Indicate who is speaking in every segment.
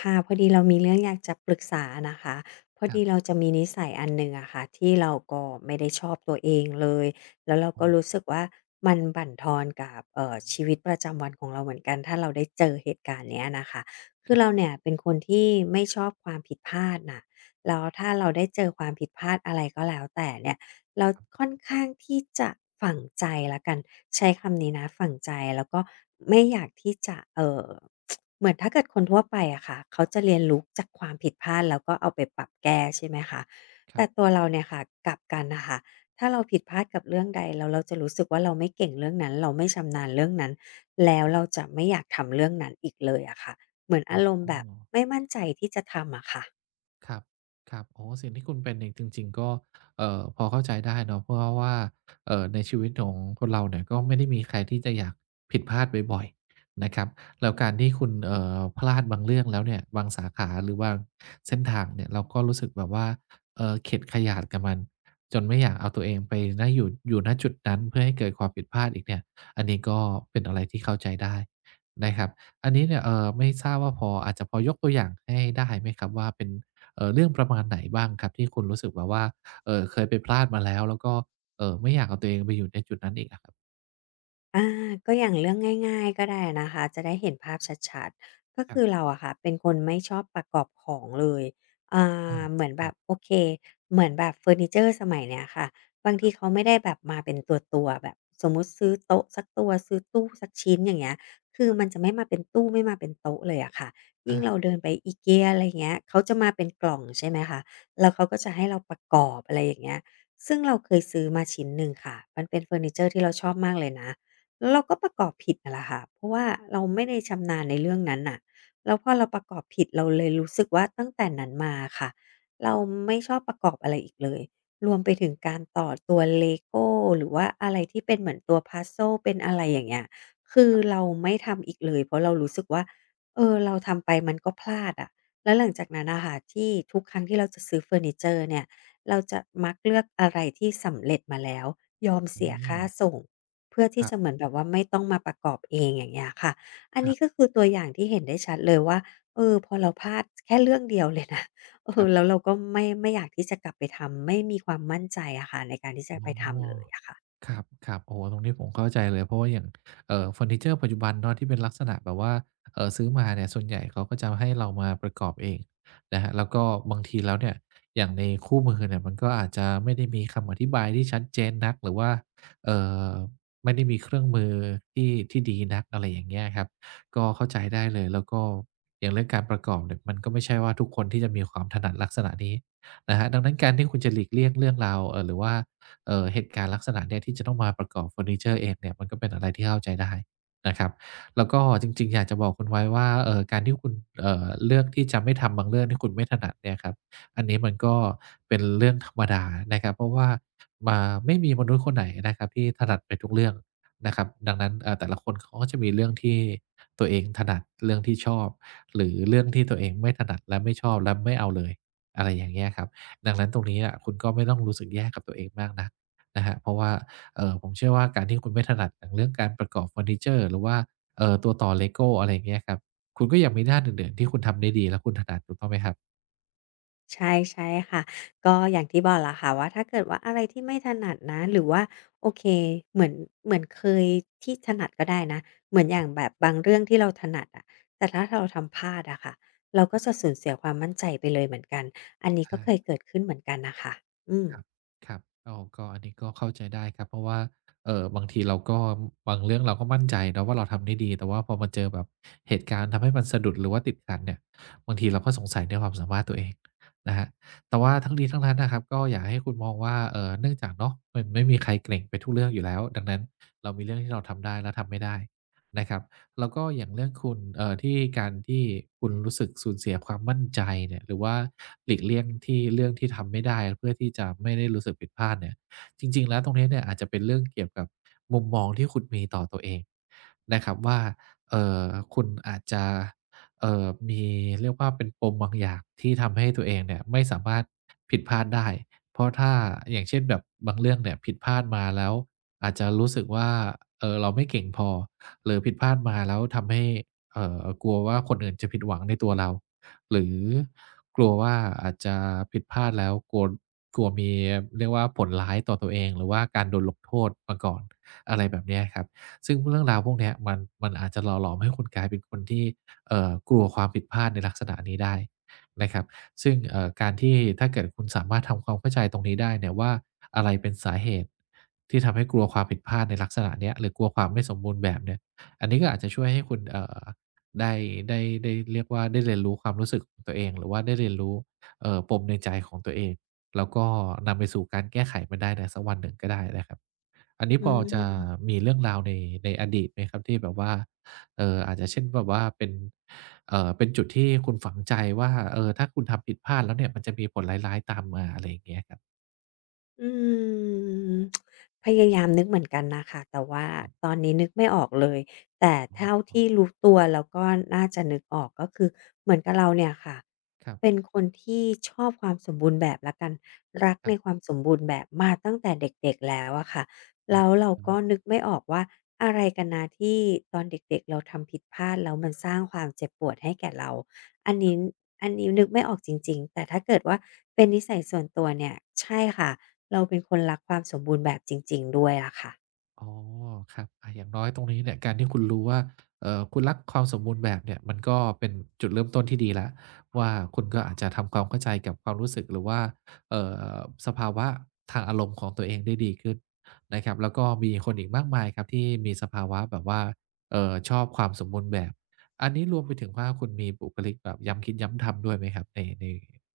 Speaker 1: ค่ะพอดีเรามีเรื่องอยากจะปรึกษานะคะพอ
Speaker 2: ครั
Speaker 1: ดี
Speaker 2: บ
Speaker 1: เราจะมีนิสัยอันหนึ่งอะค่ะที่เราก็ไม่ได้ชอบตัวเองเลยแล้วเรา
Speaker 2: อื
Speaker 1: ก็
Speaker 2: ม
Speaker 1: รู้สึกว่ามันบั่นทอนกับชีวิตประจำวันของเราเหมือนกันถ้าเราได้เจอเหตุการณ์เนี้ยนะคะคือ
Speaker 2: คร
Speaker 1: เราเนี่ยเป็นคนที่ไม่ชอบความผิดพลาดน่ะแล้วถ้าเราได้เจอความผิดพลาดอะไรก็แล้วแต่เนี่ย แล้วค่อนข้างที่จะฝังใจแล้วกันใช้คำนี้นะฝังใจแล้วก็ไม่อยากที่จะเหมือนถ้าเกิดคนทั่วไปอะค่ะเขาจะเรียนรู้จากความผิดพลาดแล้วก็เอาไปปรับแก้ใช่ไหมคะ
Speaker 2: ั
Speaker 1: แต่
Speaker 2: บๆ
Speaker 1: ตัวเราเนี่ยค่ะกลับกันน่ะค่ะถ้าเราผิดพลาดกับเรื่องใดแล้วเราจะรู้สึกว่าเราไม่เก่งเรื่องนั้นเราไม่ชำนาญเรื่องนั้นแล้วเราจะไม่อยากทำเรื่องนั้นอีกเลยอะค่ะเหมือน
Speaker 2: อ๋อ
Speaker 1: อารมณ์
Speaker 2: อ๋อ
Speaker 1: แบบ
Speaker 2: อ๋อ
Speaker 1: ไม่มั่นใจที่จะทำอะค่ะ
Speaker 2: ครับครับอ๋อสิ่งที่คุณเป็นเนี่ยจริงๆก็พอเข้าใจได้เนาะเพราะว่าในชีวิตของคนเราเนี่ยก็ไม่ได้มีใครที่จะอยากผิดพลาดบ่อยๆนะครับแล้วการที่คุณพลาดบางเรื่องแล้วเนี่ยบางสาขาหรือบางเส้นทางเนี่ยเราก็รู้สึกแบบว่าเข็ดขยาดกับมันจนไม่อยากเอาตัวเองไปณอยู่ณจุดนั้นเพื่อให้เกิดความผิดพลาดอีกเนี่ยอันนี้ก็เป็นอะไรที่เข้าใจได้นะครับอันนี้เนี่ยไม่ทราบว่าพอยกตัวอย่างให้ได้ไหมครับว่าเป็น เรื่องประมาณไหนบ้างครับที่คุณรู้สึกแบบว่าเคยไปพลาดมาแล้วแล้วก็ไม่อยากเอาตัวเองไปอยู่ในจุดนั้นอีกอะครับ
Speaker 1: อาก็อย่างเรื่องง่ายๆก็ได้นะคะจะได้เห็นภาพชัดๆก็
Speaker 2: ครั
Speaker 1: คือ
Speaker 2: บ
Speaker 1: เราอะค่ะเป็นคนไม่ชอบประกอบของเลยอ่
Speaker 2: อา
Speaker 1: เหมือน
Speaker 2: ค
Speaker 1: แบ
Speaker 2: รั
Speaker 1: บ
Speaker 2: บ
Speaker 1: โอเคเหมือนแบบเฟอร์นิเชอร์สมัยเนี้ยค่ะบางที
Speaker 2: ๆ
Speaker 1: เขาไม่ได้แบบมาเป็นตัวๆแบบสมมุติซื้อโต๊ะสักตัวซื้อตู้สักชิ้นอย่างเงี้ยคือมันจะไม่มาเป็นตู้ไม่มาเป็นโต๊ะเลยอะค่ะยิ่
Speaker 2: อา
Speaker 1: งเราเดินไป IKEA อะไร่งเงี้ยเขาจะมาเป็นกล่องใช่ไหมคะแล้วเขาก็จะให้เราประกอบอะไรอย่างเงี้ยซึ่งเราเคยซื้อมาชิ้นหนึ่งค่ะมันเป็นเฟอร์นิเชอร์ที่เราชอบมากเลยนะ แล้วเราก็ประกอบผิดน่ะแหละค่ะ เพราะว่าเราไม่ได้ชำนาญในเรื่องนั้นน่ะแล้วพอเราประกอบผิดเราเลยรู้สึกว่าตั้งแต่นั้นมาอะค่ะ เราไม่ชอบประกอบอะไรอีกเลย รวมไปถึงการต่อตัว LEGO หรือว่าอะไรที่เป็นเหมือนตัว puzzle เป็นอะไรอย่างเงี้ยคือเราไม่ทำอีกเลยเพราะเรารู้สึกว่าเออเราทำไปมันก็พลาดอะแล้วหลังจากนั้นน่ะค่ะที่ทุกครั้งที่เราจะซื้อเฟอร์นิเจอร์เนี่ยเราจะมักเลือกอะไรที่สำเร็จมาแล้วยอมเสีย
Speaker 2: อื
Speaker 1: ค่า
Speaker 2: ม
Speaker 1: ส่ง เพื่อ
Speaker 2: ค
Speaker 1: ที่
Speaker 2: รั
Speaker 1: จะเหมือ
Speaker 2: บ
Speaker 1: นแบบว่าไม่ต้องมาประกอบเองอย่างเงี้ยค่ะอั
Speaker 2: ๆ
Speaker 1: น
Speaker 2: ครั
Speaker 1: นี้ก็คือตัวอย่างที่เห็นได้ชัดเลยว่าเออพอเราพลาดแค่เรื่องเดียวเลยนะ เออ
Speaker 2: บ
Speaker 1: แล้วเราก็ไม่อยากที่จะกลับไปทำไม่มีความมั่นใจอะค่ะในการที่จะ
Speaker 2: อ๋
Speaker 1: ไปทำเลย
Speaker 2: อ
Speaker 1: อะค่ะ
Speaker 2: ครับครับโอ้โฮตรงนี้ผมเข้าใจเลย เพราะว่าอย่าง เฟอร์นิเจอร์ปัจจุบันเนาะที่เป็นลักษณะแบบว่าซื้อมาเนี่ยส่วนใหญ่เขาก็จะให้เรามาประกอบเองนะครับแล้วก็บางทีแล้วเนี่ย อย่างในคู่มือเนี่ยมันก็อาจจะไม่ได้มีคำอธิบายที่ชัดเจนนักหรือว่า เอ่อ ไม่ได้มีเครื่องมือที่ดีนักอะไรอย่างเงี้ยครับก็เข้าใจได้เลยแล้วก็อย่างเรื่องการประกอบเนี่ยมันก็ไม่ใช่ว่าทุกคนที่จะมีความถนัดลักษณะนี้นะครับดังนั้นการที่คุณจะหลีกเลี่ยงเรื่องราวหรือว่า เหตุการณ์ลักษณะเนี้ยที่จะต้องมาประกอบเฟอร์นิเจอร์เองเนี่ยมันก็เป็นอะไรที่เข้าใจได้นะครับแล้วก็จริงๆอยากจะบอกคุณไว้ว่าการที่คุณเลือกที่จะไม่ทำบางเรื่องที่คุณไม่ถนัดเนี่ยครับอันนี้มันก็เป็นเรื่องธรรมดานะครับเพราะว่ามาไม่มีมนุษย์คนไหนนะครับที่ถนัดไปทุกเรื่องนะครับดังนั้นแต่ละคนเขาก็จะมีเรื่องที่ตัวเองถนัดเรื่องที่ชอบหรือเรื่องที่ตัวเองไม่ถนัดและไม่ชอบและไม่เอาเลยอะไรอย่างเงี้ยครับดังนั้นตรงนี้อะคุณก็ไม่ต้องรู้สึกแย่กับตัวเองมากนัก นะครับเพราะว่าผมเชื่อว่าการที่คุณไม่ถนัดอย่างเรื่องการประกอบเฟอร์นิเจอร์หรือว่าตัวต่อเลโก้อะไรอย่างเงี้ยครับคุณก็ยังมีด้านอื่นๆที่คุณทำได้ดีและคุณถนัดถูกต้องไหมครับ
Speaker 1: ใช่ใช่ค่ะก็อย่างที่บอกแหละค่ะว่าถ้าเกิดว่าอะไรที่ไม่ถนัดนะหรือว่าโอเคเหมือนเหมือนเคยที่ถนัดก็ได้นะเหมือนอ
Speaker 2: ค
Speaker 1: ย่า
Speaker 2: รั
Speaker 1: งแบ
Speaker 2: บ
Speaker 1: บบางเรื่องที่เราถนัดอะแต่ถ้าเราทำพลาดอะค่ะเราก็จะสูญเสียความมั่นใจไปเลยเหมือนกันอันนี้
Speaker 2: ๆ
Speaker 1: ก็
Speaker 2: อา
Speaker 1: เคยเกิดขึ้นเหมือนกันน่ะค่ะอืม
Speaker 2: ครับครับอ้ก็อันนี้ก็เข้าใจได้ครับเพราะว่าบางทีเราก็บางเรื่องเราก็มั่นใจเนาะว่าเราทำได้ดีแต่ว่าพอมาเจอแบบเหตุการณ์ทำให้มันสะดุดหรือว่าติดขัดเนี่ยบางทีเราก็สงสัยในความสามารถตัวเองนะครับแต่ว่าทั้งนี้ทั้งนั้นนะครับก็อยากให้คุณมองว่าเนื่องจากเนาะมันไม่มีใครเก่งไปทุกเรื่องอยู่แล้วดังนั้นเรามีเรื่องที่เราทำได้และทำไม่ได้นะครับ แล้วก็อย่างเรื่องคุณที่การที่คุณรู้สึกสูญเสียความมั่นใจเนี่ยหรือว่าหลีกเลี่ยงที่เรื่องที่ทำไม่ได้เพื่อที่จะไม่ได้รู้สึกผิดพลาดเนี่ยจริงๆ แล้วตรงนี้เนี่ยอาจจะเป็นเรื่องเกี่ยวกับมุมมองที่คุณมีต่อตัวเองนะครับว่าเอ่อคุณอาจจะมีเรียกว่าเป็นปมบางอย่างที่ทำให้ตัวเองเนี่ยไม่สามารถผิดพลาดได้เพราะถ้าอย่างเช่นแบบบางเรื่องเนี่ยผิดพลาดมาแล้วอาจจะรู้สึกว่าเราไม่เก่งพอ หรือผิดพลาดมาแล้วทำให้กลัวว่าคนอื่นจะผิดหวังในตัวเราหรือกลัวว่าอาจจะผิดพลาดแล้วกลัวกลัวมีเรียกว่าผลร้ายต่อตัวเองหรือว่าการโดนลงโทษมาก่อนอะไรแบบเนี้ยครับซึ่งเรื่องราวพวกเนี้ยมันอาจจะหล่อหลอมให้คุณกลายเป็นคนที่กลัวความผิดพลาดในลักษณะนี้ได้นะครับซึ่งการที่ถ้าเกิดคุณสามารถทำความเข้าใจตรงนี้ได้เนี่ยว่าอะไรเป็นสาเหตุที่ทำให้กลัวความผิดพลาดในลักษณะเนี้ยหรือกลัวความไม่สมบูรณ์แบบเนี่ย อันนี้ก็อาจจะช่วยให้คุณได้ได้เรียกว่าได้เรียนรู้ความรู้สึกของตัวเองหรือว่าได้เรียนรู้ปมในใจของตัวเองแล้วก็นำไปสู่การแก้ไขมันได้ในสักวันหนึ่งก็ได้นะครับอันนี้
Speaker 1: อื
Speaker 2: พอจะ
Speaker 1: ม
Speaker 2: มีเรื่องราวในอดีตไหมครับที่แบบว่าเอออาจจะเช่นแบบว่าเป็นเป็นจุดที่คุณฝังใจว่าเออถ้าคุณทำผิดพลาดแล้วเนี่ยมันจะมีผลร้ายๆตามมาอะไรอย่างเงี้ยครับ
Speaker 1: อืมพยายามนึกเหมือนกันนะค่ะแต่ว่า
Speaker 2: ครั
Speaker 1: ตอ
Speaker 2: บ
Speaker 1: นนี้นึกไม่ออกเลยแต่
Speaker 2: อ๋อ
Speaker 1: เท่าที่รู้ตัวแล้วก็น่าจะนึกออกก็คือเหมือนกับเราเนี่ยค่ะ
Speaker 2: ครั
Speaker 1: เป็
Speaker 2: บ
Speaker 1: นคนที่ชอบความสมบูรณ์แบบละกันรัก
Speaker 2: ๆ
Speaker 1: ในความสมบูรณ์แบบมาตั้งแต่เด็กๆแล้วอะค่ะ
Speaker 2: อ๋
Speaker 1: แล้ว
Speaker 2: อ
Speaker 1: เราก็นึกไม่ออกว่าอะไรกันนะที่ตอนเด็กๆเราทำผิดพลาดแล้วมันสร้างความเจ็บปวดให้แก่เราอันนี้อันนี้นึกไม่ออกจริงๆแต่ถ้าเกิดว่าเป็นนิสัยส่วนตัวเนี่ยใช่ค่ะ เราเป็นคนรักความสมบูรณ์แบบจริงๆ ด้วยอะค่ะ
Speaker 2: อ๋อครับอาอย่างน้อยตรงนี้เนี่ยการที่คุณรู้ว่าคุณรักความสมบูรณ์แบบเนี่ยมันก็เป็นจุดเริ่มต้นที่ดีแล้วว่าคุณก็อาจจะทำความเข้าใจกับความรู้สึกหรือว่าเอ่อสภาวะทางอารมณ์ของตัวเองได้ดีขึ้นนะครับแล้วก็มีคนอีกมากมายครับที่มีสภาวะแบบว่าชอบความสมบูรณ์แบบอันนี้รวมไปถึงว่าคุณมีบุคลิกแบบย้ำคิดย้ำทำด้วยไหมครับใน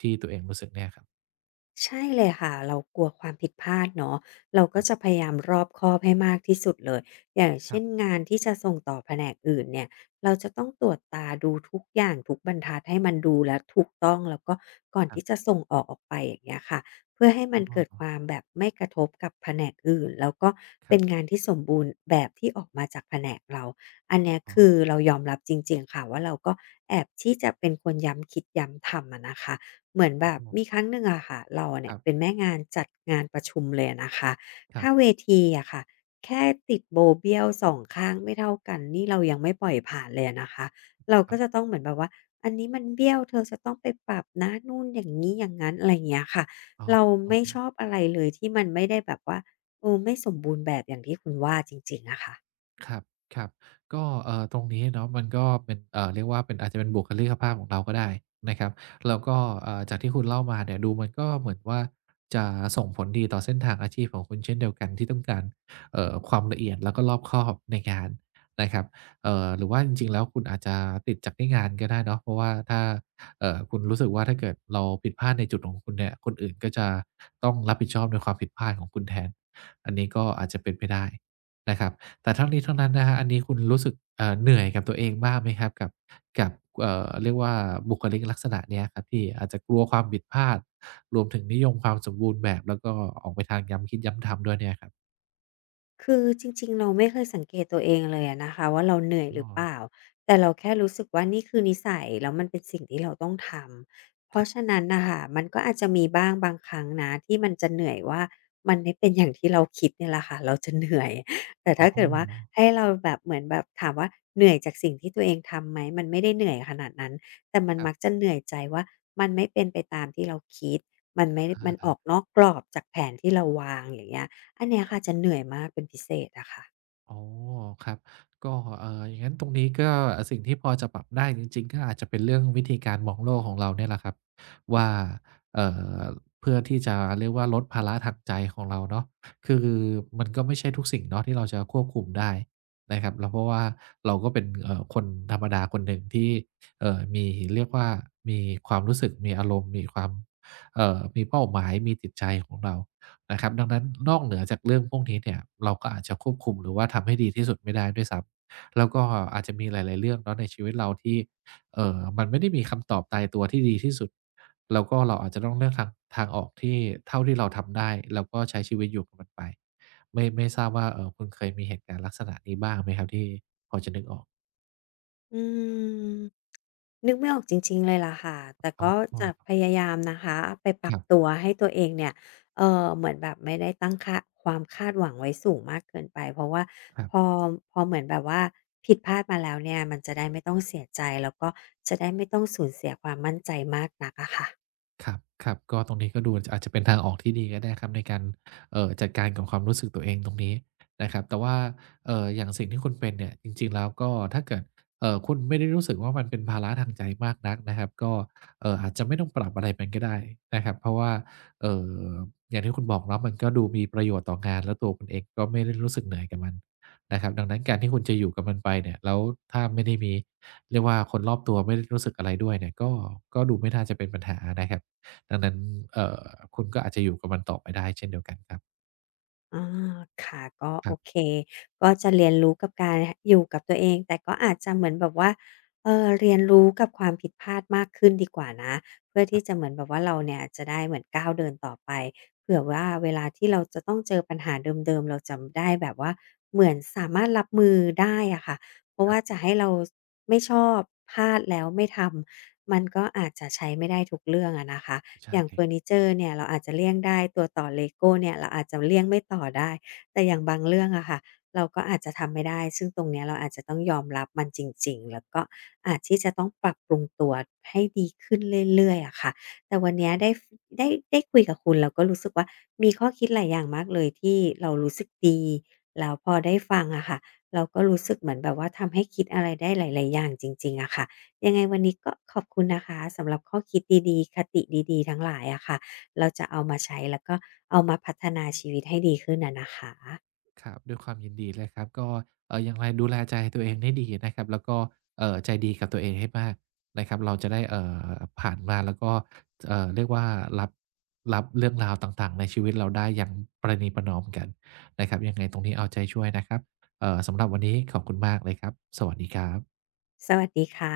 Speaker 2: ที่ตัวเองรู้สึกเนี่ยครับ
Speaker 1: ใช่เลยค่ะเรากลัวความผิดพลาดเนาะเราก็จะพ
Speaker 2: ค
Speaker 1: ยายามรอบคอบให้มากที่สุดเลยอย่างเช่
Speaker 2: รั
Speaker 1: นงานที่จะส่งต่อแผนกอื่นเนี่ยเราจะต้องตรวจตาดูทุกอย่างทุกบรรทัดให้มันดูแล้วถูกต้องแล้วก็ก่อน
Speaker 2: บๆ
Speaker 1: ที่จะ
Speaker 2: ๆ
Speaker 1: ส่งออกไปอย่างเงี้ยค่ะเพื่อให้มั
Speaker 2: อ๋
Speaker 1: นเกิดค
Speaker 2: อ
Speaker 1: วามแบบไม่กระทบกับแผนกอื่นแล้วก็
Speaker 2: ค
Speaker 1: เป็
Speaker 2: รั
Speaker 1: น
Speaker 2: บ
Speaker 1: งานที่สมบูรณ์แบบที่ออกมาจากแผนกเราอันเนี้ย
Speaker 2: อ๋
Speaker 1: คือ
Speaker 2: อ
Speaker 1: เรายอมรับจริงๆค่ะว่าเราก็แอบที่จะเป็นคนย้ำคิดย้ำทำอะนะคะ เหมือนแบบมีครั้งหนึ่งอะค่ะเรา
Speaker 2: ค
Speaker 1: เนี่ย
Speaker 2: รั
Speaker 1: เป็น
Speaker 2: บ
Speaker 1: แม่งานจัดงานประชุมเลยนะคะ
Speaker 2: ครั
Speaker 1: ถ้าเว
Speaker 2: บ
Speaker 1: ทีอะค่ะแค่ติดโบว์เบี้ยว2ข้างไม่เท่ากันนี่เรายังไม่ปล่อยผ่านเลยนะคะเรา
Speaker 2: ค
Speaker 1: ก็
Speaker 2: รั
Speaker 1: จะ
Speaker 2: บ
Speaker 1: ต้องเหมือนแบบว่าอันนี้มันเบี้ยวเธอจะต้องไปปรับนะนู่นอย่างนี้อย่างนั้นอะไรอย่างเงี้ยค่ะ
Speaker 2: อ๋อ
Speaker 1: เราไม่ชอบอะไรเลยที่มันไม่ได้แบบว่าเออไม่สมบูรณ์แบบอย่างที่คุณว่าจริงๆอะค่ะ
Speaker 2: ครับ ครับ ก็ตรงนี้เนาะมันก็เป็นเรียกว่าเป็นอาจจะเป็นบุคลิกภาพของเราก็ได้นะครับแล้วก็จากที่คุณเล่ามาเนี่ยดูมันก็เหมือนว่าจะส่งผลดีต่อเส้นทางอาชีพของคุณเช่นเดียวกันที่ต้องการความละเอียดแล้วก็รอบคอบในงานนะครับหรือว่าจริงๆแล้วคุณอาจจะติดจากที่งานก็ได้เนาะเพราะว่าถ้าคุณรู้สึกว่าถ้าเกิดเราผิดพลาดในจุดของคุณเนี่ยคนอื่นก็จะต้องรับผิดชอบในความผิดพลาดของคุณแทนอันนี้ก็อาจจะเป็นไปได้นะครับ แต่ทั้งนี้ทั้งนั้นนะครับอันนี้คุณรู้สึกเหนื่อยกับตัวเองบ้างไหมครับ กับกับเรียกว่าบุคลิกลักษณะเนี้ยครับ ที่อาจจะกลัวความผิดพลาดรวมถึงนิยมความสมบูรณ์แบบ แล้วก็ออกไปทางย้ำคิดย้ำทำด้วยเนี่ยครับ
Speaker 1: คือจริงๆเราไม่เคยสังเกตตัวเองเลยอะนะคะว่าเราเหนื่อยห
Speaker 2: อ๋
Speaker 1: รื
Speaker 2: อ
Speaker 1: อเปล่าแต่เราแค่รู้สึกว่านี่คือนิสัยแล้วมันเป็นสิ่งที่เราต้องทำเพ
Speaker 2: ค
Speaker 1: ราะ
Speaker 2: รั
Speaker 1: ฉะ
Speaker 2: บ
Speaker 1: นั้นน่ะค่ะมันก็อาจจะมีบ้างบางครั้งนะที่มันจะเหนื่อยว่ามันไม่เป็นอย่างที่เราคิดเนี่ยแหละค่ะเราจะเหนื่อย แต่ถ้า
Speaker 2: อ๋อ
Speaker 1: เกิดว่าให้เราแบบเหมือนแบบถามว่าเหนื่อยจากสิ่งที่ตัวเองทำไหมมันไม่ได้เหนื่อยขนาดนั้นแต่มัน
Speaker 2: ครั
Speaker 1: มักจะ
Speaker 2: บ
Speaker 1: เหนื่อยใจว่ามันไม่เป็นไปตามที่เราคิดมันไม่
Speaker 2: อ
Speaker 1: มันออก
Speaker 2: า
Speaker 1: นอกกรอบจากแผนที่เราวางอย่างเงี้ย อันเนี้ยค่ะจะเหนื่อยมากเป็นพิเศษอะค่ะ
Speaker 2: อ๋อครับก็อย่างงั้นตรงนี้ก็สิ่งที่พอจะปรับได้จริงๆก็อาจจะเป็นเรื่องวิธีการมองโลกของเราเนี่ยแหละครับว่าเอ่อเพื่อที่จะเรียกว่าลดภาระทางใจของเราเนาะคือมันก็ไม่ใช่ทุกสิ่งเนาะที่เราจะควบคุมได้นะครับแล้วเพราะว่าเราก็เป็นคนธรรมดาคนหนึ่งที่มีเรียกว่ามีความรู้สึกมีอารมณ์มีความมีเป้าหมายมีจิตใจของเรา นะครับดังนั้นนอกเหนือจากเรื่องพวกนี้เนี่ยเราก็อาจจะควบคุมหรือว่าทำให้ดีที่สุดไม่ได้ด้วยซ้ำแล้วก็อาจจะมีหลายๆเรื่องเนาะในชีวิตเราที่มันไม่ได้มีคำตอบตายตัวที่ดีที่สุดแล้วก็เราอาจจะต้องเลือกทางออกที่เท่าที่เราทำได้แล้วก็ใช้ชีวิตอยู่กับมันไปไม่ทราบว่าคุณเคยมีเหตุการณ์ลักษณะนี้บ้างไหมครับที่พอจะนึกออก
Speaker 1: อืมนึกไม่ออกจริงๆเลยล่ะค่ะแต่
Speaker 2: อ๋
Speaker 1: ก็จะ
Speaker 2: อ
Speaker 1: พยายามนะคะไปป
Speaker 2: ค
Speaker 1: รับ
Speaker 2: รับ
Speaker 1: ตัวให้ตัวเองเนี่ยเออเหมือนแบบไม่ได้ตั้งค่าความคาดหวังไว้สูงมากเกินไปเพราะว่า
Speaker 2: ครั
Speaker 1: พอ
Speaker 2: บ
Speaker 1: พอเหมือนแบบว่าผิดพลาดมาแล้วเนี่ยมันจะได้ไม่ต้องเสียใจแล้วก็จะได้ไม่ต้องสูญเสียความมั่นใจมากนักอะค่ะ
Speaker 2: ครับครับก็ตรงนี้ก็ดูอาจจะเป็นทางออกที่ดีก็ได้ครับในการจัดการกับความรู้สึกตัวเองตรงนี้นะครับแต่ว่าอย่างสิ่งที่คุณเป็นเนี่ยจริงๆแล้วก็ถ้าเกิดคุณไม่ได้รู้สึกว่ามันเป็นภาระทางใจมากนักนะครับก็อาจจะไม่ต้องปรับอะไรมันก็ได้นะครับเพราะว่าเอ่ออย่างที่คุณบอกเนาะมันก็ดูมีประโยชน์ต่องานแล้วตัวคุณเองก็ไม่ได้รู้สึกเหนื่อยกับมันนะครับดังนั้นการที่คุณจะอยู่กับมันไปเนี่ยแล้วถ้าไม่ได้มีเรียกว่าคนรอบตัวไม่ได้รู้สึกอะไรด้วยเนี่ยก็ดูไม่น่าจะเป็นปัญหานะครับ ดังนั้นเอ่อคุณก็อาจจะอยู่กับมันต่อไปได้เช่นเดียวกันครับ
Speaker 1: อาค่ะ ก็
Speaker 2: ค
Speaker 1: โอ
Speaker 2: รั
Speaker 1: เค
Speaker 2: บ
Speaker 1: ก็จะเรียนรู้กับการอยู่กับตัวเอง แต่ก็อาจจะเหมือนแบบว่าเรียนรู้กับความผิดพลาดมากขึ้นดีกว่านะ เพื่อที่จะเหมือนแบบว่าเราเนี่ยจะได้เหมือนก้าวเดินต่อไปเผื่อว่าเวลาที่เราจะต้องเจอปัญหาเดิมๆเราจำได้แบบว่า เหมือนสามารถรับมือได้อะค่ะ เพราะว่าจะให้เราไม่ชอบพลาดแล้วไม่ทำ มันก็อาจจะใช้ไม่ได้ทุกเรื่องอะนะคะ อ
Speaker 2: ใช่
Speaker 1: ย่าง
Speaker 2: ค
Speaker 1: เฟอร์
Speaker 2: รั
Speaker 1: นิ
Speaker 2: บ
Speaker 1: เจอร์เนี่ยเราอาจจะเลี่ยงได้ตัวต่อเลโก้เนี่ยเราอาจจะเลี่ยงไม่ต่อได้แต่อย่างบางเรื่องอะค่ะเราก็อาจจะทำไม่ได้ซึ่งตรงเนี้ยเราอาจจะต้องยอมรับมันจริงๆแล้วก็อาจที่จะต้องปรับปรุงตัวให้ดีขึ้นเรื่อยๆอะค่ะแต่วันเนี้ยได้ฟได้ได้คุยกับคุณเราก็รู้สึกว่ามีข้อคิดหลายอย่างมากเลยที่เรารู้สึกดีแล้วพอได้ฟังอะค่ะเราก็รู้สึกเหมือนแบบว่าทำให้คิดอะไรได้หลายๆอย่างจริงๆอะค่ะ ยังไงวันนี้ก็ขอบคุณนะคะสำหรับข้อคิดดีๆคติดีๆทั้งหลายอะค่ะเราจะเอามาใช้แล้วก็เอามาพัฒนาชีวิตให้ดีขึ้นอะนะคะ
Speaker 2: ครับด้วยความยินดีเลยครับก็อย่างไรดูแลใจตัวเองให้ดีนะครับแล้วก็ใจดีกับตัวเองให้มากนะครับเราจะได้ผ่านมาแล้วก็เรียกว่ารับเรื่องราวต่างๆในชีวิตเราได้อย่างประนีประนอมกันนะครับยังไงตรงนี้เอาใจช่วยนะครับสำหรับวันนี้ขอบคุณมากเลยครับ สวัสดีครับ
Speaker 1: สวัสดีค่ะ